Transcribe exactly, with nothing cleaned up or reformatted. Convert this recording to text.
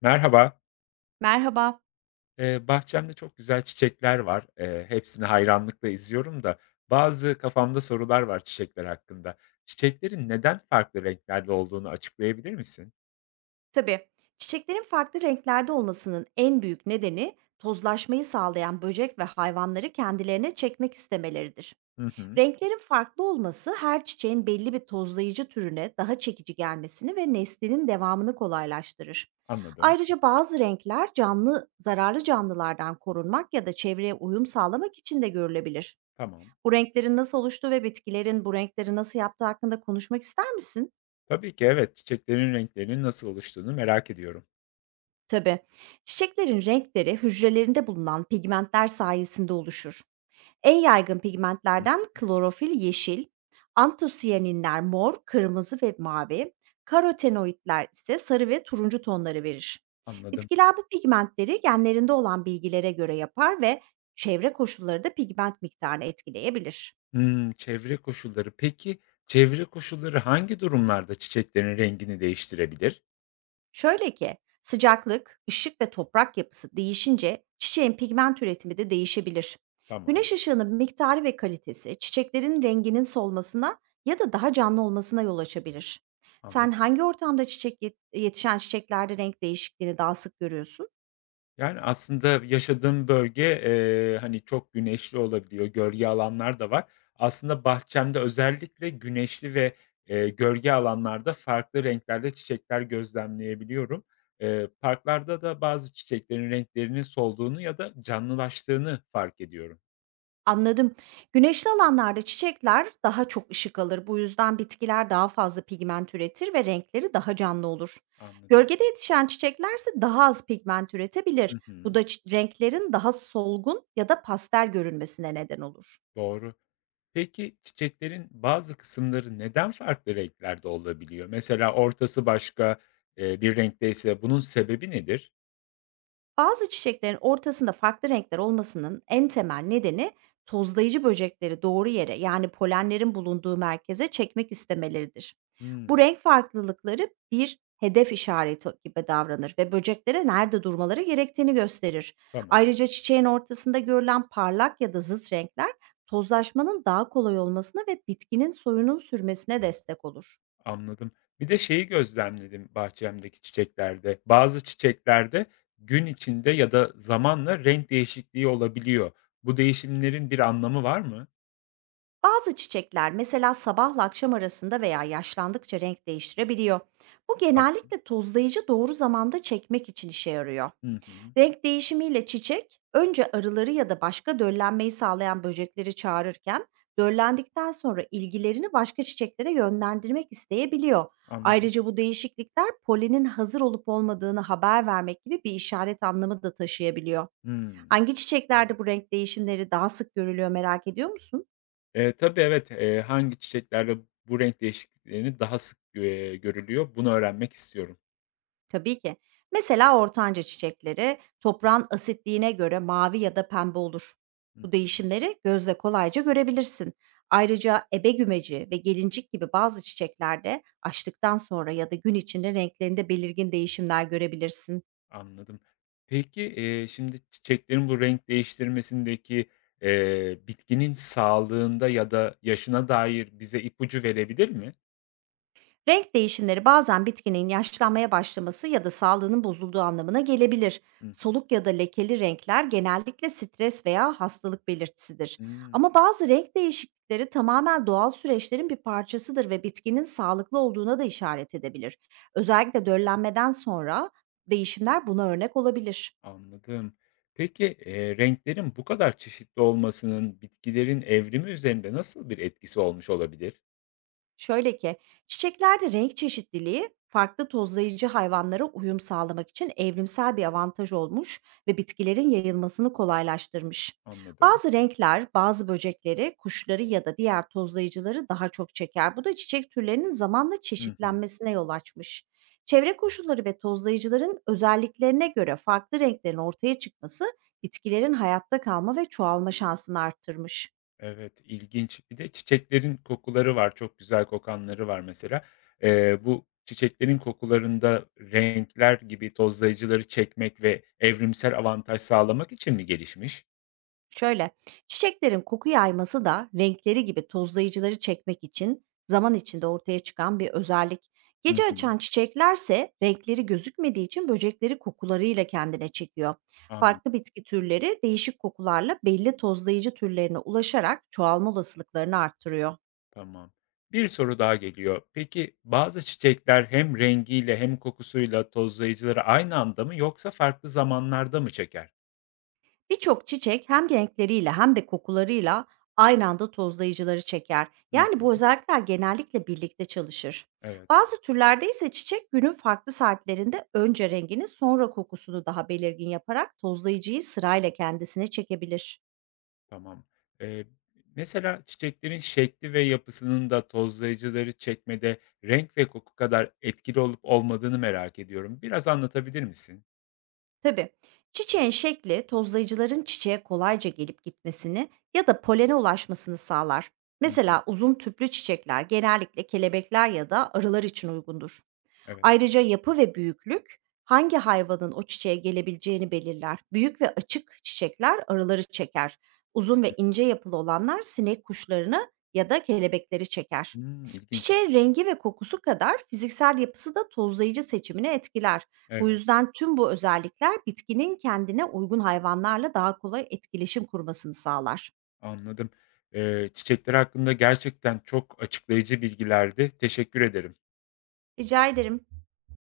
Merhaba. Merhaba. Eee, bahçemde çok güzel çiçekler var. Eee, hepsini hayranlıkla izliyorum da bazı kafamda sorular var çiçekler hakkında. Çiçeklerin neden farklı renklerde olduğunu açıklayabilir misin? Tabii. Çiçeklerin farklı renklerde olmasının en büyük nedeni tozlaşmayı sağlayan böcek ve hayvanları kendilerine çekmek istemeleridir. Hı hı, Renklerin farklı olması her çiçeğin belli bir tozlayıcı türüne daha çekici gelmesini ve neslinin devamını kolaylaştırır. anladım. Ayrıca bazı renkler canlı, zararlı canlılardan korunmak ya da çevreye uyum sağlamak için de görülebilir. Tamam. Bu renklerin nasıl oluştuğu ve bitkilerin bu renkleri nasıl yaptığı hakkında konuşmak ister misin? Tabii ki evet. Çiçeklerin renklerinin nasıl oluştuğunu merak ediyorum. Tabii. Çiçeklerin renkleri hücrelerinde bulunan pigmentler sayesinde oluşur. En yaygın Hı, pigmentlerden klorofil yeşil, antosiyaninler mor, kırmızı ve mavi, karotenoidler ise sarı ve turuncu tonları verir. anladım. Bitkiler bu pigmentleri genlerinde olan bilgilere göre yapar ve çevre koşulları da pigment miktarını etkileyebilir. Hmm, çevre koşulları. Peki çevre koşulları hangi durumlarda çiçeklerin rengini değiştirebilir? Şöyle ki, sıcaklık, ışık ve toprak yapısı değişince çiçeğin pigment üretimi de değişebilir. Tamam, Güneş ışığının miktarı ve kalitesi çiçeklerin renginin solmasına ya da daha canlı olmasına yol açabilir. Sen anladım. hangi ortamda çiçek yet- yetişen çiçeklerde renk değişikliğini daha sık görüyorsun? Yani, aslında yaşadığım bölge, eee, hani, çok güneşli olabiliyor, gölge alanlar da var. Aslında bahçemde özellikle güneşli ve, eee, gölge alanlarda farklı renklerde çiçekler gözlemleyebiliyorum. Eee, parklarda da bazı çiçeklerin renklerinin solduğunu ya da canlılaştığını fark ediyorum. Anladım. Güneşli alanlarda çiçekler daha çok ışık alır. Bu yüzden bitkiler daha fazla pigment üretir ve renkleri daha canlı olur. Anladım. Gölgede yetişen çiçeklerse daha az pigment üretebilir. Hı Bu hı. da çi- renklerin daha solgun ya da pastel görünmesine neden olur. Doğru. Peki, çiçeklerin bazı kısımları neden farklı renklerde olabiliyor? Mesela ortası başka, eee, bir renkteyse bunun sebebi nedir? Bazı çiçeklerin ortasında farklı renkler olmasının en temel nedeni tozlayıcı böcekleri doğru yere yani polenlerin bulunduğu merkeze çekmek istemeleridir. Bu Hıı. renk farklılıkları bir hedef işareti gibi davranır ve böceklere nerede durmaları gerektiğini gösterir. Tamam, Ayrıca çiçeğin ortasında görülen parlak ya da zıt renkler tozlaşmanın daha kolay olmasına ve bitkinin soyunun sürmesine destek olur. anladım. Bir de şeyi gözlemledim bahçemdeki çiçeklerde. Bazı çiçeklerde gün içinde ya da zamanla renk değişikliği olabiliyor. Bu değişimlerin bir anlamı var mı? Bazı çiçekler mesela sabahla akşam arasında veya yaşlandıkça renk değiştirebiliyor. Bu Tamam. genellikle tozlayıcı doğru zamanda çekmek için işe yarıyor. Hı hı, Renk değişimiyle çiçek önce arıları ya da başka döllenmeyi sağlayan böcekleri çağırırken döllendikten sonra ilgilerini başka çiçeklere yönlendirmek isteyebiliyor. anladım. Ayrıca bu değişiklikler polenin hazır olup olmadığını haber vermek gibi bir işaret anlamı da taşıyabiliyor. Hımm. Hangi çiçeklerde bu renk değişimleri daha sık görülüyor merak ediyor musun? Eee, tabii, evet, eee, hangi çiçeklerde bu renk değişikliklerini daha sık, eee, görülüyor, bunu öğrenmek istiyorum. Tabii ki. Mesela ortanca çiçekleri toprağın asitliğine göre mavi ya da pembe olur. Hı Bu hı. değişimleri gözle kolayca görebilirsin. Ayrıca ebe gümeci ve gelincik gibi bazı çiçeklerde açtıktan sonra ya da gün içinde renklerinde belirgin değişimler görebilirsin. Anladım. Peki, eee, şimdi çiçeklerin bu renk değiştirmesindeki, eee, bitkinin sağlığında ya da yaşına dair bize ipucu verebilir mi? Renk değişimleri bazen bitkinin yaşlanmaya başlaması ya da sağlığının bozulduğu anlamına gelebilir. Hı hı. Soluk ya da lekeli renkler genellikle stres veya hastalık belirtisidir. Hımm, Ama bazı renk değişiklikleri tamamen doğal süreçlerin bir parçasıdır ve bitkinin sağlıklı olduğuna da işaret edebilir. Özellikle döllenmeden sonra değişimler buna örnek olabilir. anladım. Peki, eee, renklerin bu kadar çeşitli olmasının bitkilerin evrimi üzerinde nasıl bir etkisi olmuş olabilir? Şöyle ki, çiçeklerde renk çeşitliliği farklı tozlayıcı hayvanlara uyum sağlamak için evrimsel bir avantaj olmuş ve bitkilerin yayılmasını kolaylaştırmış. Anladım. Bazı renkler bazı böcekleri, kuşları ya da diğer tozlayıcıları daha çok çeker. Bu da çiçek türlerinin zamanla Hı hı. çeşitlenmesine yol açmış. Çevre koşulları ve tozlayıcıların özelliklerine göre farklı renklerin ortaya çıkması bitkilerin hayatta kalma ve çoğalma şansını arttırmış. Evet, ilginç. Bir de çiçeklerin kokuları var, çok güzel kokanları var mesela. Eee, bu çiçeklerin kokularında renkler gibi tozlayıcıları çekmek ve evrimsel avantaj sağlamak için mi gelişmiş? Şöyle, çiçeklerin koku yayması da renkleri gibi tozlayıcıları çekmek için zaman içinde ortaya çıkan bir özellik. Hı Gece hı, açan çiçeklerse renkleri gözükmediği için böcekleri kokularıyla kendine çekiyor. Farklı anladım, bitki türleri değişik kokularla belli tozlayıcı türlerine ulaşarak çoğalma olasılıklarını arttırıyor. tamam. Bir soru daha geliyor. Peki bazı çiçekler hem rengiyle hem kokusuyla tozlayıcıları aynı anda mı yoksa farklı zamanlarda mı çeker? Birçok çiçek hem renkleriyle hem de kokularıyla aynı anda tozlayıcıları çeker. Hı Yani bu hı, özellikler genellikle birlikte çalışır. evet. Bazı türlerde ise çiçek günün farklı saatlerinde önce rengini sonra kokusunu daha belirgin yaparak tozlayıcıyı sırayla kendisine çekebilir. Tamam. Eee, mesela çiçeklerin şekli ve yapısının da tozlayıcıları çekmede renk ve koku kadar etkili olup olmadığını merak ediyorum. Biraz anlatabilir misin? Tabii çiçeğin şekli tozlayıcıların çiçeğe kolayca gelip gitmesini ya da polene ulaşmasını sağlar. Hı hı. Mesela uzun tüplü çiçekler genellikle kelebekler ya da arılar için uygundur. Evet. Ayrıca yapı ve büyüklük hangi hayvanın o çiçeğe gelebileceğini belirler. Büyük ve açık çiçekler arıları çeker. Uzun ve ince yapılı olanlar sinek kuşlarını ya da kelebekleri çeker. Hımm, ilginç. Çiçeğin rengi ve kokusu kadar fiziksel yapısı da tozlayıcı seçimini etkiler. Bu Evet, yüzden tüm bu özellikler bitkinin kendine uygun hayvanlarla daha kolay etkileşim kurmasını sağlar. anladım. Eee, çiçekler hakkında gerçekten çok açıklayıcı bilgilerdi. Teşekkür ederim. Rica ederim.